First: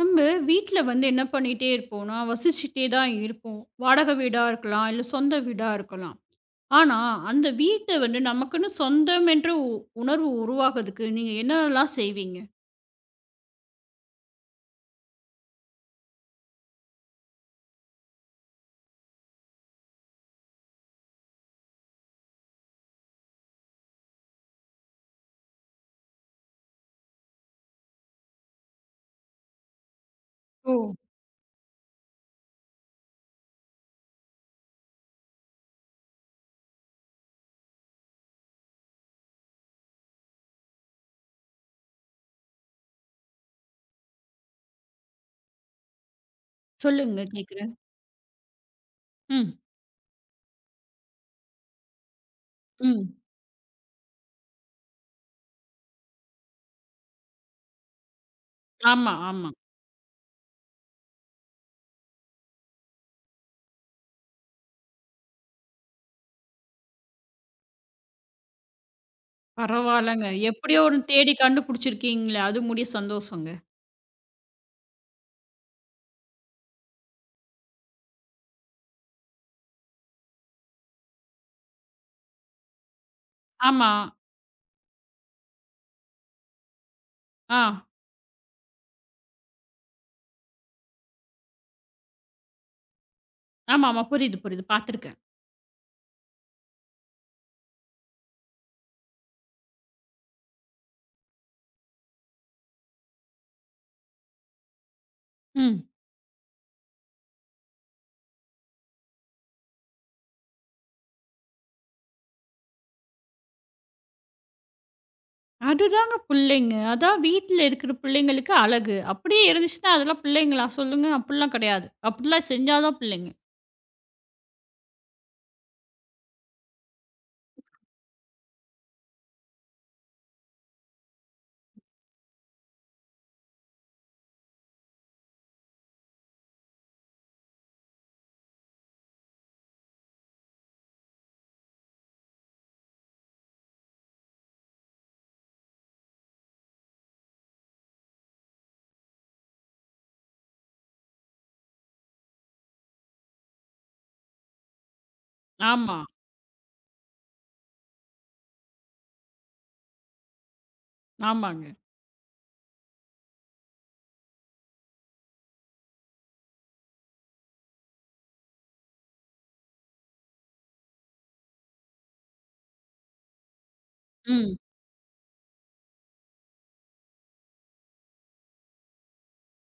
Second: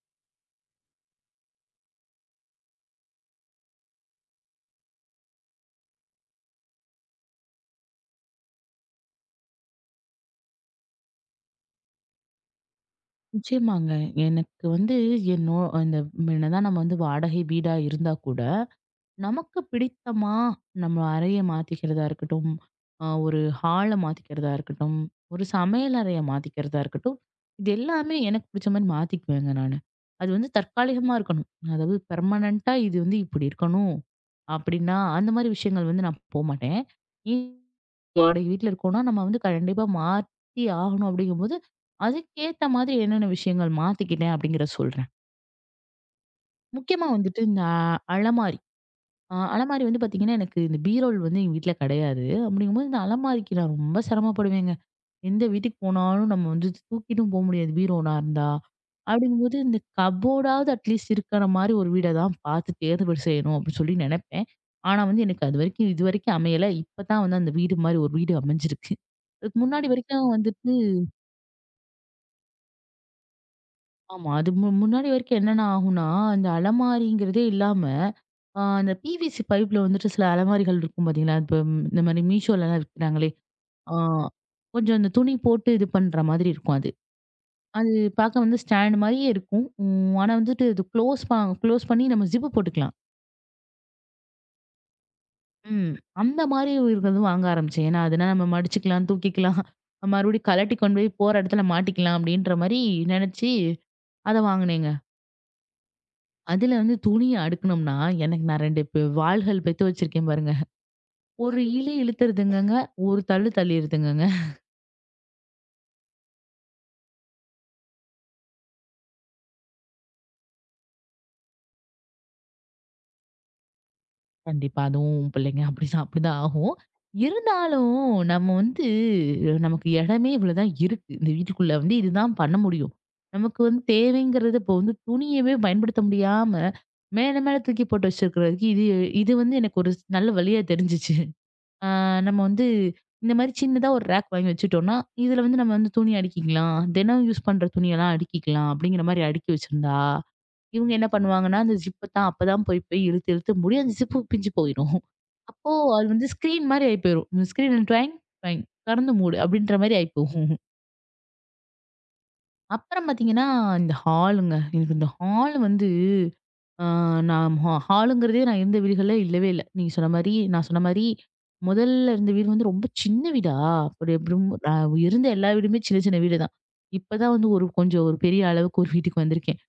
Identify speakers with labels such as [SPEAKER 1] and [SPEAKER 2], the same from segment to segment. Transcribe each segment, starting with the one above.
[SPEAKER 1] நம்ம வீட்ல வந்து என்ன பண்ணிட்டே இருப்போம்னா, வசிச்சுட்டே தான் இருப்போம். வாடகை வீடா இருக்கலாம், இல்ல சொந்த வீடா இருக்கலாம். ஆனா, அந்த வீட்ட வந்து நமக்குன்னு சொந்தம் என்ற உணர்வு உருவாகுறதுக்கு நீங்க என்னலாம் செய்வீங்க?
[SPEAKER 2] நிச்சயமாங்க. எனக்கு வந்து என்னோ அந்த என்னதான் நம்ம வந்து வாடகை வீடா இருந்தா கூட, நமக்கு பிடித்தமா நம்ம அறைய மாத்திக்கிறதா இருக்கட்டும், ஒரு ஹால மாத்திக்கிறதா இருக்கட்டும், ஒரு சமையல் அறைய மாத்திக்கிறதா இருக்கட்டும், இது எல்லாமே எனக்கு பிடிச்ச மாரி மாத்திக்குவேங்க நானு. அது வந்து
[SPEAKER 1] ஓ!
[SPEAKER 2] தற்காலிகமா இருக்கணும். அதாவது பெர்மனன்ட்டா இது வந்து இப்படி இருக்கணும். அப்படின்னா, அந்த மாரி விஷயங்கள் வந்து நான் போமாட்டேன். வாடகை வீட்ல இருக்கோம்னா, நம்ம வந்து கண்டிப்பா மாத்தி ஆகணும் அப்படிங்கும்போது, அதுக்கேத்த மாதிரி என்னென்ன விஷயங்கள் மாத்திக்கிட்டேன் அப்படிங்கிறத சொல்றேன். முக்கியமா
[SPEAKER 1] சொல்லுங்க
[SPEAKER 2] வந்துட்டு இந்த
[SPEAKER 1] கேட்குறேன்.
[SPEAKER 2] அலமாரி.
[SPEAKER 1] ம்,
[SPEAKER 2] அலமாரி வந்து பாத்தீங்கன்னா, எனக்கு இந்த பீரோல் வந்து எங்க வீட்ல கிடையாது. அப்படிங்கும்போது இந்த
[SPEAKER 1] ம்.
[SPEAKER 2] அலமாரிக்கு நான் ரொம்ப சிரமப்படுவேங்க. எந்த வீட்டுக்கு போனாலும் நம்ம வந்து தூக்கிட்டும் போ முடியாது பீரோனா இருந்தா.
[SPEAKER 1] ஆமா, ஆமா.
[SPEAKER 2] அப்படிங்கும்போது இந்த கப்போர்டாவது அட்லீஸ்ட் இருக்கிற மாரி ஒரு வீட தான் பார்த்து தேர்வு செய்யணும் அப்படின்னு சொல்லி நெனைப்பேன். ஆனா வந்து எனக்கு அது வரைக்கும் இதுவரைக்கும் அமையல. இப்ப தான் வந்து அந்த வீடு மாரி ஒரு வீடு அமைஞ்சிருக்கு. அதுக்கு முன்னாடி
[SPEAKER 1] பரவால்லங்க.
[SPEAKER 2] வரைக்கும் வந்துட்டு
[SPEAKER 1] எப்படியோ ஒண்ணு தேடி கண்டுபிடிச்சிருக்கீங்களே, அது முடிய சந்தோஷங்க.
[SPEAKER 2] ஆமா. அது முன்னாடி வரைக்கும் என்னென்ன ஆகும்னா, இந்த அலமாரிங்கிறதே இல்லாம, அந்த பிவிசி பைப்ல வந்துட்டு சில அலமாரிகள் இருக்கும் பார்த்தீங்களா? இப்ப ம், இந்த மாரி மீஷோலலாம் விக்கிறாங்களே!
[SPEAKER 1] ஆமா.
[SPEAKER 2] ஆ கொஞ்சம் அந்த துணி போட்டு இது பண்ற மாதிரி இருக்கும் அது.
[SPEAKER 1] ஆ.
[SPEAKER 2] அது பார்க்க வந்து ஸ்டாண்ட் மாரியே இருக்கும். ம். ஆனா வந்துட்டு அது க்ளோஸ் பண்ணி நம்ம ஜிப் போட்டுக்கலாம்.
[SPEAKER 1] ஆமாமா. புரியுது, புரியுது. பார்த்துருக்கேன்.
[SPEAKER 2] ம். அந்த மாரி இருக்கிறது வாங்க ஆரம்பிச்சேன். ஏன்னா, அதுனா நம்ம மடிச்சுக்கலாம், தூக்கிக்கலாம். மறுபடியும் கழட்டி கொண்டு போய் போற இடத்துல மாட்டிக்கலாம் அப்படின்ற மாரி நெனச்சு அத வாங்குனேங்க.
[SPEAKER 1] ம்.
[SPEAKER 2] அதுல வந்து துணிய அடுக்குனோம்னா, எனக்கு நான் 2 வாள்கள் பெத்து வச்சிருக்கேன் பாருங்க. ஒரு இழுத்துருதுங்கங்க, ஒரு தள்ளிருதுங்கங்க.
[SPEAKER 1] அதுதாங்க பிள்ளைங்க. அதான் வீட்ல இருக்கிற பிள்ளைங்களுக்கு அழகு. அப்படியே இருந்துச்சுன்னா, அதெல்லாம் பிள்ளைங்களா சொல்லுங்க? அப்படிலாம் கிடையாது. அப்படிலாம் செஞ்சா தான் பிள்ளைங்க.
[SPEAKER 2] கண்டிப்பா. அதுவும் பிள்ளைங்க அப்படிதான் அப்படிதான் ஆகும். இருந்தாலும் நம்ம வந்து நமக்கு இடமே இவ்வளோதான் இருக்கு. இந்த வீட்டுக்குள்ள வந்து இதுதான் பண்ண முடியும். நமக்கு வந்து தேவைங்கிறது இப்போ வந்து துணியவே பயன்படுத்த முடியாம, மேல மேல தூக்கி போட்டு வச்சிருக்கிறதுக்கு இது இது வந்து எனக்கு ஒரு நல்ல வழியா தெரிஞ்சுச்சு. ஆ நம்ம வந்து இந்த மாரி சின்னதா ஒரு ரேக் வாங்கி வச்சுட்டோம்னா, இதுல வந்து நம்ம வந்து துணி அடுக்கிக்கலாம். தினம் யூஸ் பண்ற துணியெல்லாம் அடுக்கிக்கலாம் அப்படிங்கிற மாரி அடுக்கி வச்சிருந்தா இவங்க என்ன பண்ணுவாங்கன்னா, அந்த ஜிப்ப தான் அப்பதான் போய் போய் இழுத்து இழுத்து மூடி அந்த ஜிப்பு பிஞ்சு போயிரும். அப்போ
[SPEAKER 1] ஆமா.
[SPEAKER 2] அது வந்து ஸ்க்ரீன் மாரி ஆயி போயிரும். ஸ்க்ரீன் ட்வைங் ட்வைங் "தொறந்து மூடு" அப்படின்ற மாரி ஆயி போகும்.
[SPEAKER 1] ஆமாங்க.
[SPEAKER 2] அப்புறம் பார்த்தீங்கன்னா, இந்த ஹாலுங்க. எனக்கு இந்த ஹால் வந்து ஆ நான் ஹாலுங்கிறதே நான் இருந்த வீடுகள்ல இல்லவே இல்ல. நீங்க சொன்ன மாரி நான் சொன்ன மாரி, முதல்ல இருந்த வீடு வந்து ரொம்ப சின்ன வீடா! அப்படி எப்படியும்
[SPEAKER 1] ம்.
[SPEAKER 2] இருந்த எல்லா வீடுமே சின்ன சின்ன வீடு தான். இப்பதான் வந்து ஒரு கொஞ்சம் ஒரு பெரிய அளவுக்கு ஒரு வீட்டுக்கு வந்திருக்கேன்.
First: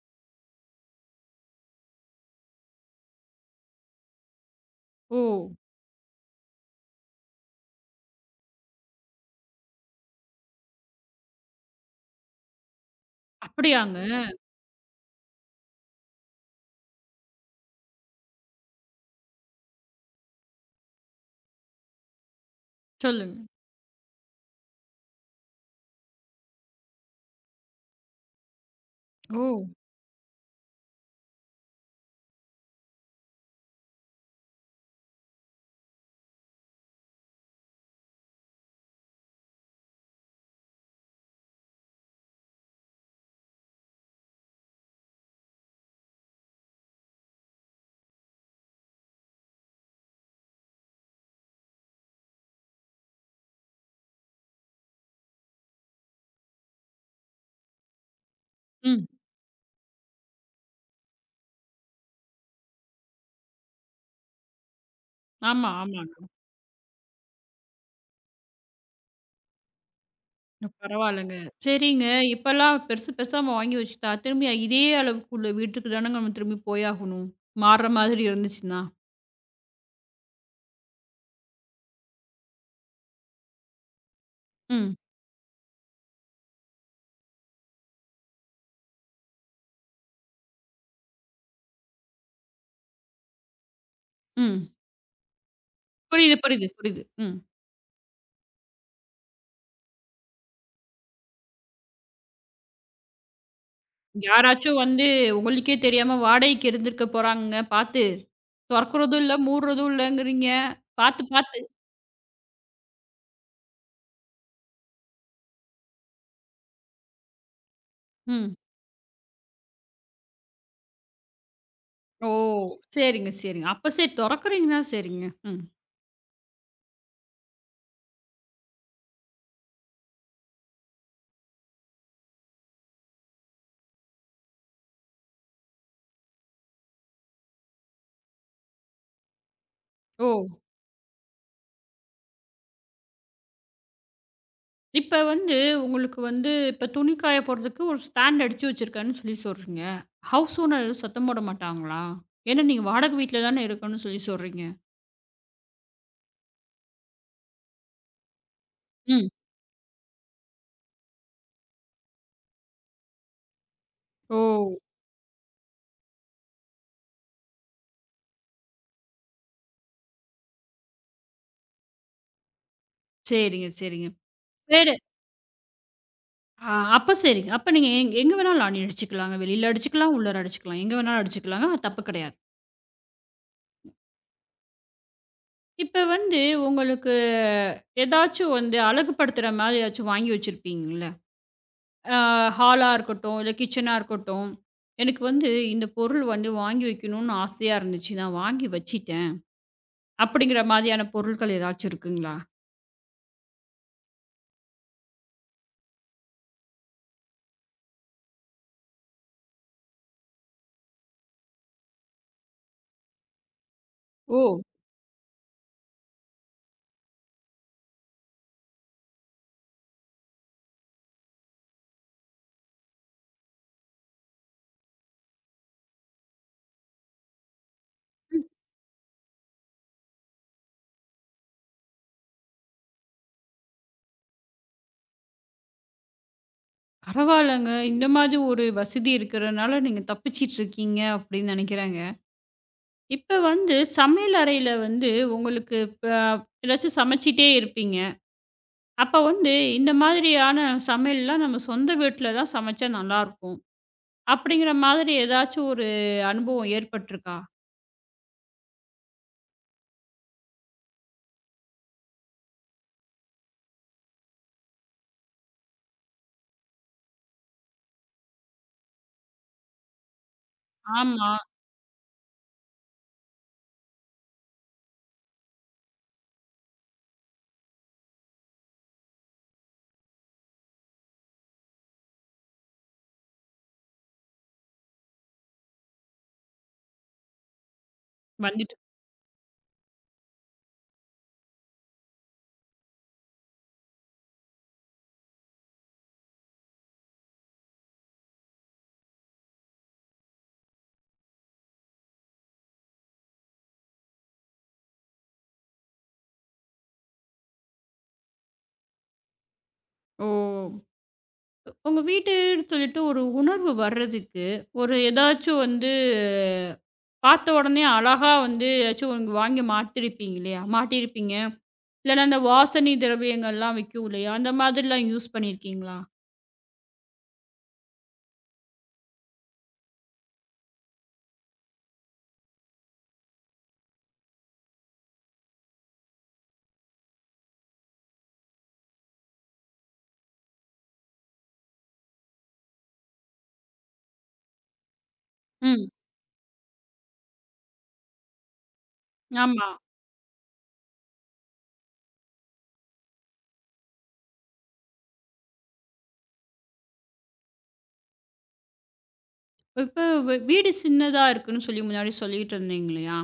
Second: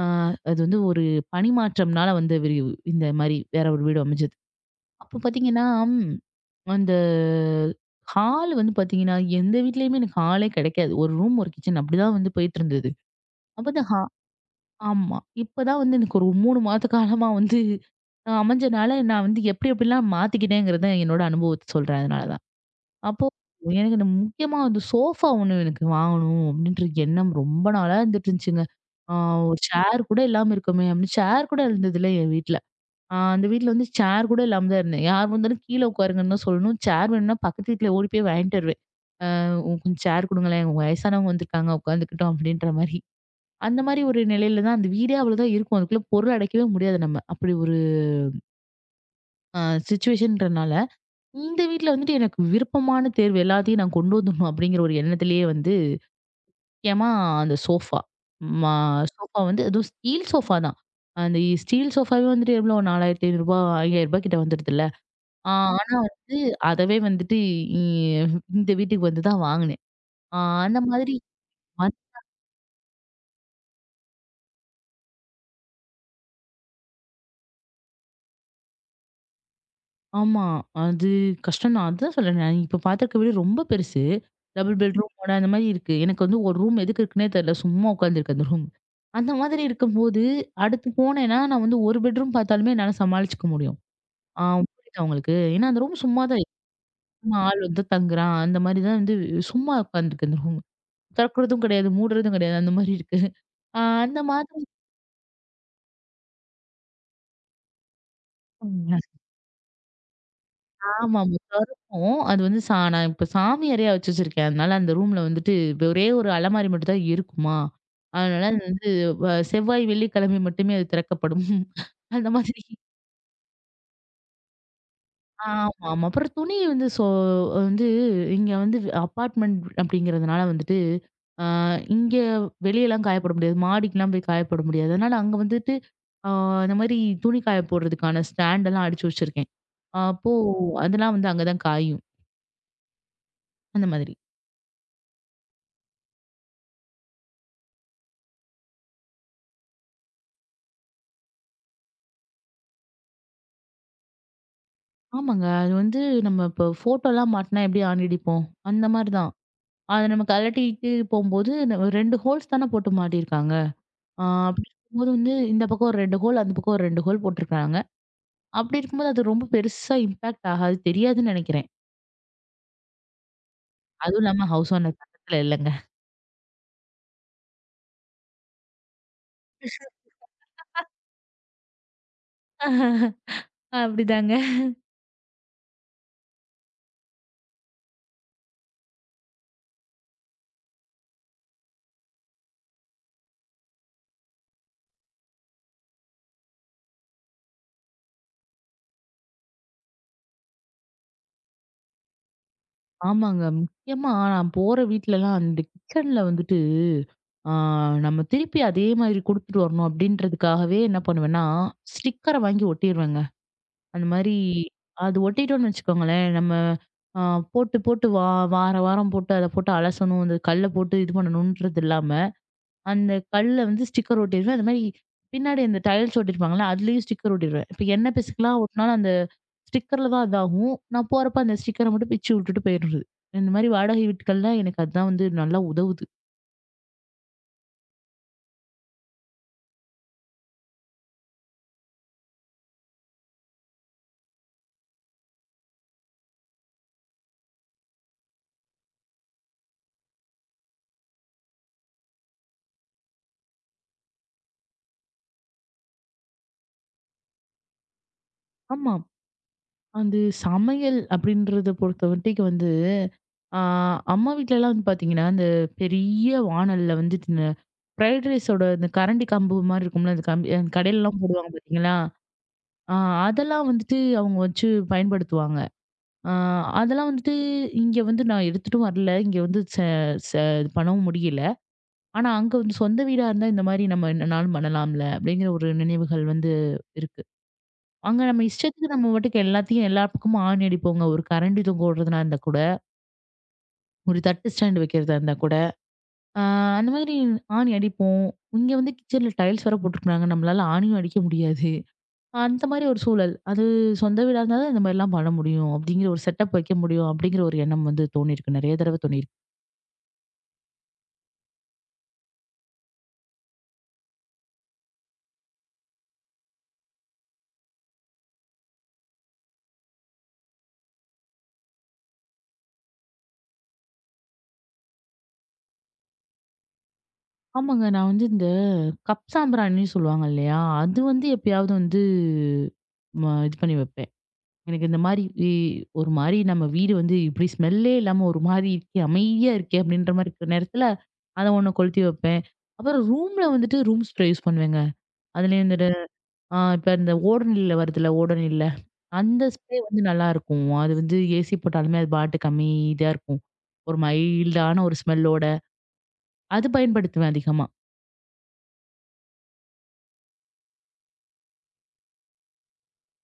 [SPEAKER 2] ஆ அது வந்து ஒரு பணி மாற்றம்னால வந்து இந்த மாரி வேற ஒரு வீடு அமைஞ்சது. அப்போ
[SPEAKER 1] ஓ!
[SPEAKER 2] பார்த்தீங்கன்னா, ம் அந்த ஹால் வந்து பார்த்தீங்கன்னா, எந்த வீட்லயுமே எனக்கு ஹாலே கிடைக்காது. ஒரு ரூம், ஒரு கிச்சன் அப்படிதான் வந்து போயிட்டு இருந்தது. அப்ப இந்த
[SPEAKER 1] அப்படியாங்க?
[SPEAKER 2] ஆமா. இப்பதான் வந்து எனக்கு ஒரு 3 மாத காலமா வந்து அமைஞ்சனால, நான் வந்து எப்டிலாம் மாத்திக்கிட்டேங்கிறத என்னோட அனுபவத்த சொல்றேன். அதனால தான். அப்போ
[SPEAKER 1] சொல்லுங்க.
[SPEAKER 2] எனக்கு இந்த முக்கியமா வந்து சோஃபா ஒண்ணு எனக்கு வாங்கணும் அப்டின்ற எண்ணம் ரொம்ப நாளா இருந்துட்டு இருந்துச்சுங்க. ஆ
[SPEAKER 1] ஓ!
[SPEAKER 2] ஒரு சேர் கூட இல்லாம இருக்கோமே அப்டின்னு சேர் கூட இருந்ததில்ல என் வீட்ல. அந்த வீட்ல வந்து சேர் கூட இல்லாம தான் இருந்தேன். யார் வந்தாலும் கீழ உட்காருங்கன்னு தான் சொல்லணும். சேர் வேணும்னா பக்கத்து வீட்ல ஓடி போய் வாங்கிட்டு வருவேன். அ கொஞ்சம் சேர் குடுங்களேன் வயசானவங்க வந்திருக்காங்க உட்காந்துக்கிட்டோம் அப்டின்ற மாரி. அந்த மாரி ஒரு நிலையில தான் அந்த வீடே அவ்வளோதான் இருக்கும். அதுக்குள்ள பொருள் அடைக்கவே முடியாது நம்ம. அப்படி ஒரு அ சிச்சுவேஷன்றனால, இந்த வீட்ல வந்துட்டு எனக்கு விருப்பமான தேர்வு எல்லாத்தையும் நான் கொண்டு வந்துடணும் அப்படிங்கிற ஒரு எண்ணத்திலேயே வந்து முக்கியமா அந்த சோஃபா. மா
[SPEAKER 1] ம்.
[SPEAKER 2] சோஃபா வந்து அதுவும் ஸ்டீல் சோஃபா தான். அந்த ஸ்டீல் சோஃபாவே வந்துட்டு எவ்வளோ ரூ. 4,500 ரூ. 5,000 கிட்ட வந்துடுதுல்ல. ஆ
[SPEAKER 1] ஆமா,
[SPEAKER 2] ஆனா
[SPEAKER 1] ஆமாங்க.
[SPEAKER 2] வந்து அதவே வந்துட்டு இ இந்த வீட்டுக்கு வந்து தான் வாங்குனேன். ஆ அந்த மாதிரி
[SPEAKER 1] பரவாயில்லங்க. சரிங்க. இப்பலாம் பெருசு பெருசா நம்ம வாங்கி வச்சுட்டா, திரும்பி இதே அளவுக்கு உள்ள வீட்டுக்கு தானங்க நம்ம திரும்பி போயாகணும். மாறுற மாதிரி இருந்துச்சுன்னா.
[SPEAKER 2] ஆமா. அது கஷ்டம் தான். அதான் சொல்றேனே, நான் இப்ப பார்த்திருக்க வீடு ரொம்ப பெருசு. டபுள்
[SPEAKER 1] ம்.
[SPEAKER 2] பெட்ரூமோட அந்த மாரி இருக்கு. எனக்கு வந்து ஒரு ரூம் எதுக்கு இருக்குன்னே தெரியல. சும்மா உட்காந்துருக்கு அந்த ரூம். அந்த மாதிரி இருக்கும்போது, அடுத்து போனேன்னா, நான் வந்து ஒரு பெட்ரூம் பார்த்தாலுமே என்னால சமாளிச்சுக்க முடியும். ஆ
[SPEAKER 1] ம்.
[SPEAKER 2] புரியுதா உங்களுக்கு? ஏன்னா அந்த ரூம் சும்மா
[SPEAKER 1] புரியுது,
[SPEAKER 2] தான் இருக்கு.
[SPEAKER 1] புரியுது, புரியுது. ம்.
[SPEAKER 2] சும்மா ஆள் வந்து தங்குறான். அந்த மாரி தான் வந்து சும்மா உட்காந்துருக்கு அந்த ரூம். திறக்கிறதும் கிடையாது, மூடுறதும் கிடையாது. அந்த மாரி இருக்கு. அந்த
[SPEAKER 1] யாராச்சும் வந்து உங்களுக்கே தெரியாம வாடகைக்கு இருந்திருக்க போறாங்கங்க. பார்த்து
[SPEAKER 2] மாதிரி
[SPEAKER 1] தொறக்கறதும் இல்ல, மூடுறதும் இல்லங்கிறீங்க. பார்த்து,
[SPEAKER 2] ஆமாமா.
[SPEAKER 1] பார்த்து
[SPEAKER 2] கருப்பும் அது வந்து நான் இப்ப சாமி அறையா வச்சிருக்கேன். அதனால அந்த ரூம்ல வந்துட்டு இப்ப ஒரே ஒரு அலமாரி மட்டும் தான் இருக்குமா. அதனால
[SPEAKER 1] ம்.
[SPEAKER 2] அது வந்து வ செவ்வாய், வெள்ளிக்கிழமை மட்டுமே அது திறக்கப்படும்.
[SPEAKER 1] ஓ!
[SPEAKER 2] அந்த மாதிரி.
[SPEAKER 1] சரிங்க, சரிங்க. அப்ப சரி தொறக்குறீங்கன்னா சரிங்க. ம்.
[SPEAKER 2] ஆமாமா. அப்புறம் துணி வந்து வந்து இங்க வந்து அபார்ட்மெண்ட் அப்படிங்கிறதுனால வந்துட்டு, ஆ இங்க வெளியலாம் காய போட முடியாது. மாடிக்குலாம் போய் காய போட முடியாது. அதனால அங்க வந்துட்டு ஆ இந்த மாரி துணி காய போடுறதுக்கான ஸ்டாண்டெல்லாம் அடிச்சு வச்சிருக்கேன்.
[SPEAKER 1] ஓ!
[SPEAKER 2] அப்போ அதெல்லாம் வந்து அங்க தான் காயும். அந்த மாதிரி.
[SPEAKER 1] இப்ப வந்து உங்களுக்கு வந்து இப்ப துணி காய போடுறதுக்கு ஒரு ஸ்டாண்ட் அடிச்சு வச்சிருக்கேன்னு சொல்லி சொல்றீங்க. ஹவுஸ் ஓனர் எதுவும் சத்தம் போட மாட்டாங்களா? ஏன்னா நீங்க வாடகை வீட்ல தானே இருக்கன்னு சொல்லி சொல்றீங்க.
[SPEAKER 2] ஆமாங்க. அது வந்து நம்ம இப்போ ஃபோட்டோலாம் மாட்டுனா எப்படி ஆணி அடிப்போம்? அந்த மாரி
[SPEAKER 1] ம்.
[SPEAKER 2] தான். அத நம்ம கழட்டிட்டு போம்போது, நம்ம 2 ஹோல்ஸ் தானே போட்டு மாட்டியிருக்காங்க. ஆ
[SPEAKER 1] ஓ!
[SPEAKER 2] அப்படி இருக்கும்போது வந்து இந்த பக்கம் ஒரு 2 ஹோல், அந்த பக்கம் ஒரு 2 ஹோல் போட்டிருக்காங்க. அப்படி இருக்கும்போது அது ரொம்ப பெருசா இம்பாக்ட் ஆகாது. தெரியாதுன்னு நெனைக்கிறேன்.
[SPEAKER 1] சரிங்க, சரிங்க.
[SPEAKER 2] அதுவும் இல்லாம ஹவுஸ்
[SPEAKER 1] வேற
[SPEAKER 2] ஓனர் பக்கத்துல இல்லங்க.
[SPEAKER 1] ஆ அப்ப சரிங்க. அப்ப நீங்க எங்க வேணாலும் ஆணி அடிச்சுக்கலாங்க. வெளியில அடிச்சுக்கலாம், உள்ளார அடிச்சுக்கலாம். எங்க வேணாலும் அடிச்சுக்கலாங்க. அது தப்பு கிடையாது.
[SPEAKER 2] அப்படிதாங்க.
[SPEAKER 1] இப்ப வந்து உங்களுக்கு ஏதாச்சும் வந்து அழகுபடுத்துற மாதிரி ஏதாச்சும் வாங்கி வச்சிருப்பீங்கல்ல? அ ஹாலா இருக்கட்டும், இல்ல கிச்சனா இருக்கட்டும். எனக்கு வந்து இந்த பொருள் வந்து வாங்கி வைக்கணும்னு ஆசையா இருந்துச்சு. நான் வாங்கி வச்சுட்டேன். அப்படிங்கிற மாதிரியான பொருட்கள் ஏதாச்சும் இருக்குங்களா?
[SPEAKER 2] ஆமாங்க. முக்கியமா நான் போற வீட்லலாம் அந்த கிச்சன்ல வந்துட்டு, ஆ நம்ம திருப்பி அதே மாதிரி குடுத்துட்டு வரணும் அப்படின்றதுக்காகவே என்ன பண்ணுவேன்னா, ஸ்டிக்கர வாங்கி ஒட்டிருவேங்க. அந்த மாரி
[SPEAKER 1] ஓ!
[SPEAKER 2] அது ஒட்டிட்டோம்னு வச்சுக்கோங்களேன், நம்ம அ போட்டு வார வாரம் போட்டு அத போட்டு அலசணும். அந்த கல்ல போட்டு இது பண்ணணுன்றது இல்லாம, அந்த கல்ல வந்து ஸ்டிக்கர் ஒட்டிருவேன். அது மாரி பின்னாடி அந்த டைல்ஸ் ஒட்டியிருப்பாங்கல்ல, அதுலயும் ஸ்டிக்கர் ஒட்டிருவேன். இப்ப என்ன பிசுக்கெல்லாம் ஒட்டினாலும் அந்த ஸ்டிக்கர்ல தான் இதாகும். நான் போறப்ப அந்த ஸ்டிக்கர மட்டும் பிச்சு விட்டுட்டு போயிடுறது. இந்த மாரி வாடகை வீட்டுகள்ல எனக்கு அதான் வந்து நல்லா உதவுது.
[SPEAKER 1] பரவால்லங்க. இந்த மாதிரி ஒரு வசதி இருக்கிறனால நீங்க தப்பிச்சிட்டு இருக்கீங்க அப்படின்னு நினைக்கிறேங்க. இப்ப வந்து சமையல் அறையில வந்து உங்களுக்கு இப்ப ஏதாச்சும் சமைச்சிட்டே இருப்பீங்க. அப்ப வந்து இந்த மாதிரியான சமையல்லாம் நம்ம சொந்த வீட்ல தான் சமைச்சா நல்லாருக்கும். அப்படிங்கிற மாதிரி ஏதாச்சும் ஒரு அனுபவம் ஏற்பட்டுருக்கா?
[SPEAKER 2] ஆமா. அது சமையல் அப்படின்றத பொறுத்தவரைக்கும் வந்து, ஆ அம்மா வீட்லலாம் வந்து பாத்தீங்கன்னா, அந்த பெரிய வாணல்ல வந்துட்டு ஃப்ரைட் ரைஸோட இந்த கரண்டி கம்பு மாரி இருக்கும்ல, அந்த கம்பி அந்த கடையிலலாம்
[SPEAKER 1] ஆமா.
[SPEAKER 2] போடுவாங்க பார்த்தீங்களா? ஆ அதெல்லாம் வந்துட்டு அவங்க வச்சு பயன்படுத்துவாங்க. ஆ அதெல்லாம் வந்துட்டு இங்க வந்து நான் எடுத்துட்டு வரல. இங்க வந்து ச ச இது பண்ணவும் முடியல. ஆனா அங்க வந்து சொந்த வீடா இருந்தா இந்த மாரி நம்ம என்னனாலும் பண்ணலாம்ல, அப்படிங்கிற ஒரு நினைவுகள் வந்து இருக்கு. அங்க நம்ம
[SPEAKER 1] வந்துட்டு
[SPEAKER 2] இஷ்டத்துக்கு நம்ம பாட்டுக்கு எல்லாத்தையும் எல்லா பக்கமும் ஆணி அடிப்போங்க. ஒரு கரண்டி தொங்க விடுறதுனா இருந்தா கூட, ஒரு தட்டு ஸ்டாண்ட் வைக்கிறதா இருந்தா கூட, ஆ அந்த மாதிரி ஆணி அடிப்போம். இங்க வந்து கிச்சன்ல டைல்ஸ் வேற போட்டுருக்காங்க. நம்மளால ஆணியும் அடிக்க முடியாது. அந்த மாரி ஒரு சூழல். அது சொந்த வீடா இருந்தா தான் இந்த மாரிலாம் பண்ண முடியும். அப்படிங்கிற ஒரு செட்டப் வைக்க முடியும். அப்படிங்கிற ஒரு எண்ணம் வந்து தோணியிருக்கு. நெறைய தடவ தோணியிருக்கு.
[SPEAKER 1] ஓ! உங்க வீட்டுன்னு சொல்லிட்டு ஒரு உணர்வு வர்றதுக்கு, ஒரு ஏதாச்சும் வந்து பார்த்த உடனே அழகா வந்து ஏதாச்சும் ஒண்ணு வாங்கி மாட்டிருப்பீங்க இல்லையா? மாட்டியிருப்பீங்க. இல்லன்னா அந்த வாசனை திரவியங்கள்லாம் விக்கும் இல்லையா? அந்த மாதிரிலாம் யூஸ் பண்ணியிருக்கீங்களா?
[SPEAKER 2] ஆமாங்க. நான் வந்து இந்த கப் சாம்பிராணின்னு சொல்லுவாங்க இல்லையா? அது வந்து எப்பயாவது வந்து இது பண்ணி வைப்பேன். எனக்கு இந்த மாரி ஒரு மாரி நம்ம வீடு வந்து இப்படி ஸ்மெல்லே இல்லாம ஒரு மாரி இருக்கே, அமைதியா இருக்கே அப்படின்ற மாரி இருக்கிற நேரத்துல, அத ஒண்ணு கொளுத்தி வைப்பேன். அப்புறம் ரூம்ல வந்துட்டு ரூம் ஸ்ப்ரே யூஸ் பண்ணுவேங்க. அதுலயும்
[SPEAKER 1] ம்.
[SPEAKER 2] இந்த இப்ப இந்த ஓடோனில்ல வருதுல்ல, ஓடோனில்ல. அந்த
[SPEAKER 1] ஆமா.
[SPEAKER 2] ஸ்ப்ரே வந்து நல்லாருக்கும். அது வந்து ஏசி போட்டாலுமே அது பாட்டுக்கு அமைதியா இருக்கும். ஒரு மைல்டான ஒரு ஸ்மெல்லோட. அது பயன்படுத்துவேன் அதிகமா.
[SPEAKER 1] இப்ப வீடு சின்னதா இருக்குன்னு சொல்லி முன்னாடி சொல்லிட்டு இருந்தீங்க இல்லையா?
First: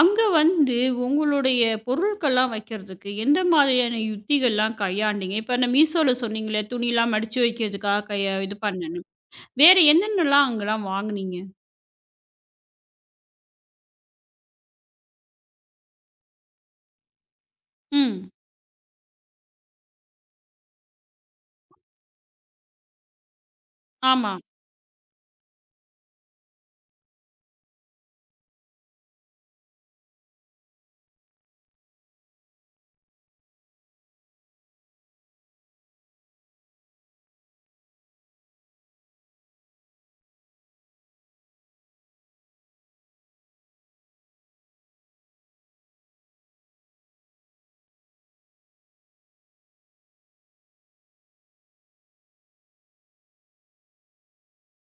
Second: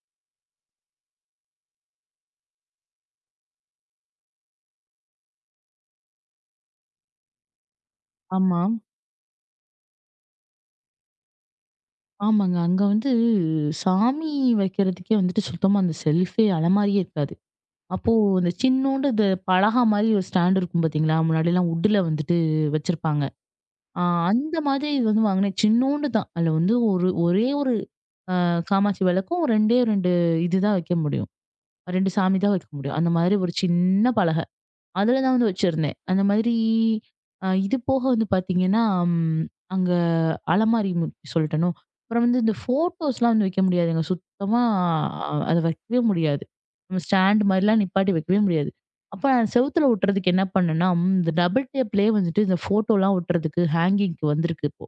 [SPEAKER 1] அங்க வந்து உங்களுடைய பொருட்கள்லாம் வைக்கிறதுக்கு எந்த மாதிரியான யுக்திகள்லாம் கையாண்டீங்க? இப்ப அந்த மீஷோல சொன்னீங்களே, துணிலாம் மடிச்சு வைக்கிறதுக்காக கைய இது
[SPEAKER 2] ஆமா.
[SPEAKER 1] பண்ணேன்னு. வேற என்னென்னலாம் அங்கலாம் வாங்குனீங்க?
[SPEAKER 2] ஆமாங்க. அங்க வந்து சாமி வைக்கிறதுக்கே வந்துட்டு சுத்தமா அந்த செல்ஃபே அலமாரியே இருக்காது. அப்போ
[SPEAKER 1] ம்.
[SPEAKER 2] அந்த சின்னூண்டு இந்த பலகா மாரி ஒரு ஸ்டாண்ட் இருக்கும் பார்த்தீங்களா? முன்னாடிலாம் வுட்ல வந்துட்டு வச்சிருப்பாங்க. ஆ
[SPEAKER 1] ஆமா.
[SPEAKER 2] அந்த மாதிரி இது வந்து வாங்கினேன். சின்னூண்டு தான். அதுல வந்து ஒரே ஒரு காமாட்சி விளக்கும், 2டே 2 இது தான் வைக்க முடியும். 2 சாமி தான் வைக்க முடியும். அந்த மாதிரி ஒரு சின்ன பலகை. அதுல தான் வந்து வச்சிருந்தேன். அந்த மாதிரி இது போக வந்து பார்த்தீங்கன்னா, ம் அங்க அலமாரி மு சொல்லிட்டேனோ, அப்புறம் வந்து இந்த ஃபோட்டோஸ்லாம் வந்து வைக்க முடியாதுங்க. சுத்தமா அத வைக்கவே முடியாது. நம்ம ஸ்டாண்ட் மாரிலாம் நிப்பாட்டி வைக்கவே முடியாது. அப்ப நான் செவுத்துல ஒட்டுறதுக்கு என்ன பண்ணேன்னா, ம், இந்த டபுள் டேப்லயே வந்துட்டு இந்த ஃபோட்டோலாம் ஒட்டுறதுக்கு ஹேங்கிங்க்கு வந்திருக்கு இப்போ.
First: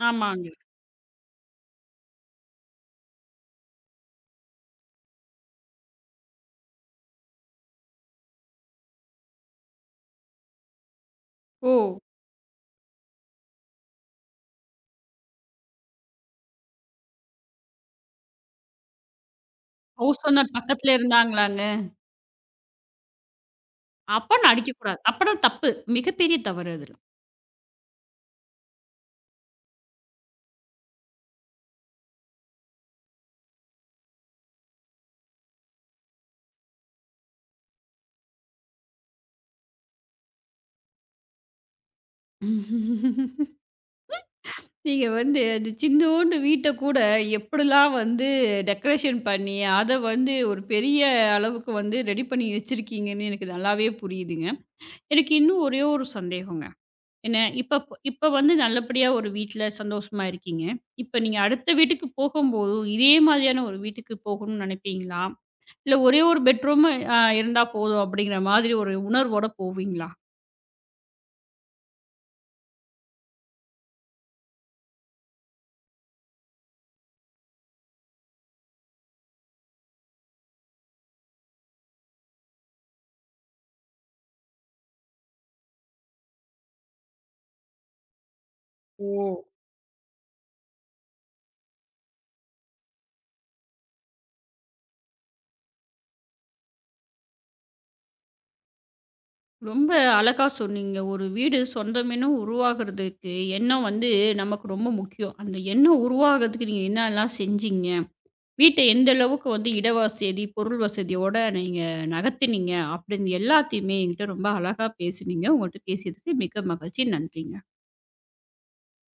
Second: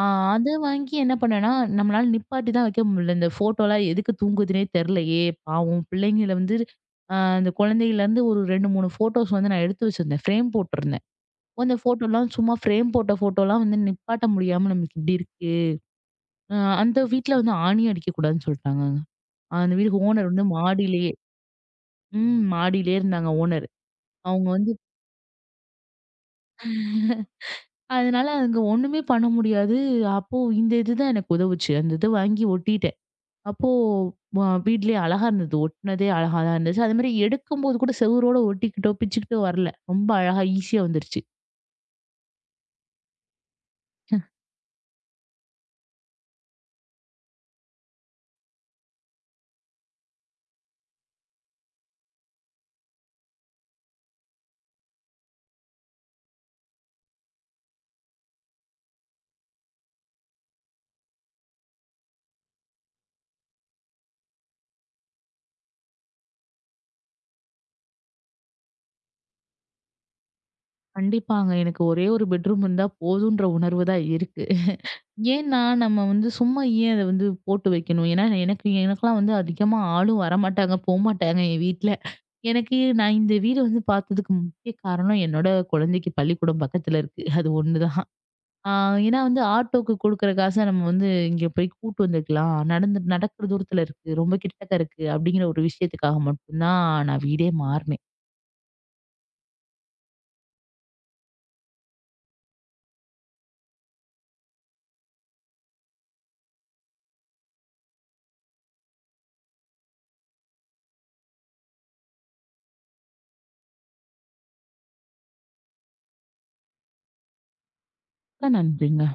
[SPEAKER 2] ஆ
[SPEAKER 1] ஆமாங்க.
[SPEAKER 2] அது வாங்கி என்ன பண்ணேன்னா, நம்மளால நிப்பாட்டி தான் வைக்க முடியல. இந்த ஃபோட்டோலாம் எதுக்கு தூங்குதுன்னே தெரியலையே! பாவம் பிள்ளைங்கள வந்து அந்த குழந்தைகள்லேருந்து ஒரு 2, 3 ஃபோட்டோஸ் வந்து நான் எடுத்து வச்சிருந்தேன். ஃப்ரேம் போட்டிருந்தேன்.
[SPEAKER 1] ஓ!
[SPEAKER 2] அந்த ஃபோட்டோலாம் சும்மா ஃப்ரேம் போட்ட ஃபோட்டோலாம் வந்து நிப்பாட்ட முடியாம நமக்கு இப்படி இருக்கு. அ அந்த வீட்ல வந்து ஆணி அடிக்கக்கூடாதுன்னு சொல்ட்டாங்கங்க. அந்த வீட்டுக்கு
[SPEAKER 1] ஹவுஸ்
[SPEAKER 2] ஓனர் வந்து
[SPEAKER 1] ஓனர் பக்கத்துல
[SPEAKER 2] மாடியிலேயே
[SPEAKER 1] இருந்தாங்களாங்க?
[SPEAKER 2] ம். மாடியிலேயே இருந்தாங்க ஓனர். அவங்க
[SPEAKER 1] அப்பன்னா
[SPEAKER 2] வந்து
[SPEAKER 1] அடிக்கக்கூடாது. அப்பன்னா தப்பு. மிகப்பெரிய தவறு அதுல.
[SPEAKER 2] அதனால அங்க ஒண்ணுமே பண்ண முடியாது. அப்போ இந்த இதுதான் எனக்கு உதவுச்சு. அந்த இத வாங்கி ஒட்டிட்டேன். அப்போ வ வீட்லயே அழகா இருந்தது. ஒட்டுனதே அழகா தான் இருந்துச்சு. அதேமாரி எடுக்கும்போது கூட செவுரோட ஒட்டிக்கிட்டோ, பிச்சுக்கிட்டோ வரல. ரொம்ப அழகா ஈஸியா வந்துருச்சு.
[SPEAKER 1] நீங்க வந்து அந்த சின்னோண்டு வீட்ட கூட எப்படிலாம் வந்து டெக்கரேஷன் பண்ணி, அத வந்து ஒரு பெரிய அளவுக்கு வந்து ரெடி பண்ணி வச்சிருக்கீங்கன்னு எனக்கு நல்லாவே புரியுதுங்க. எனக்கு இன்னும் ஒரே ஒரு சந்தேகங்க. என்ன இப்ப இப்ப வந்து நல்லபடியா ஒரு வீட்ல சந்தோஷமா இருக்கீங்க. இப்ப நீங்க அடுத்த வீட்டுக்கு போகும்போது, இதே மாதிரியான ஒரு வீட்டுக்கு போகணும்னு நினைப்பீங்களா? இல்ல ஒரே ஒரு பெட்ரூம் இருந்தா போதும் அப்படிங்கிற மாதிரி ஒரு உணர்வோட போவீங்களா?
[SPEAKER 2] கண்டிப்பாங்க. எனக்கு ஒரே ஒரு பெட்ரூம் இருந்தா போதுன்ற உணர்வு தான் இருக்கு. ஏன்னா, நம்ம வந்து சும்மா ஏன் அத வந்து போட்டு வைக்கணும்? ஏன்னா எனக்கெல்லாம் வந்து அதிகமா ஆளும் வரமாட்டாங்க, போமாட்டாங்க என் வீட்ல. எனக்கு நான் இந்த வீடு வந்து பார்த்ததுக்கு முக்கிய காரணம் என்னோட குழந்தைக்கு பள்ளிக்கூடம் பக்கத்துல இருக்கு. அது ஒண்ணுதான். ஆ
[SPEAKER 1] ஓ!
[SPEAKER 2] ஏன்னா வந்து ஆட்டோக்கு குடுக்குற காச நம்ம வந்து இங்க போய் கூட்டு வந்துக்கலாம். நடந்து நடக்கிற தூரத்துல இருக்கு. ரொம்ப கிட்டக்க இருக்கு. அப்படிங்கிற ஒரு விஷயத்துக்காக மட்டும் தான் நான் வீடே மாறுனேன்.
[SPEAKER 1] ரொம்ப அழகா சொன்னீங்க. ஒரு வீடு சொந்தமென்னு உருவாகுறதுக்கு எண்ணம் வந்து நமக்கு ரொம்ப முக்கியம். அந்த எண்ணம் உருவாகுறதுக்கு நீங்க என்னலாம் செஞ்சீங்க? வீட்ட எந்த அளவுக்கு வந்து இட வசதி, பொருள் வசதியோட நீங்க நகர்த்தினீங்க அப்படின்னு எல்லாத்தையுமே என்கிட்ட ரொம்ப அழகா பேசுனீங்க. உங்கள்ட்ட பேசியதுக்கு மிக்க மகிழ்ச்சி. நன்றிங்க.
[SPEAKER 2] நன்றிங்க.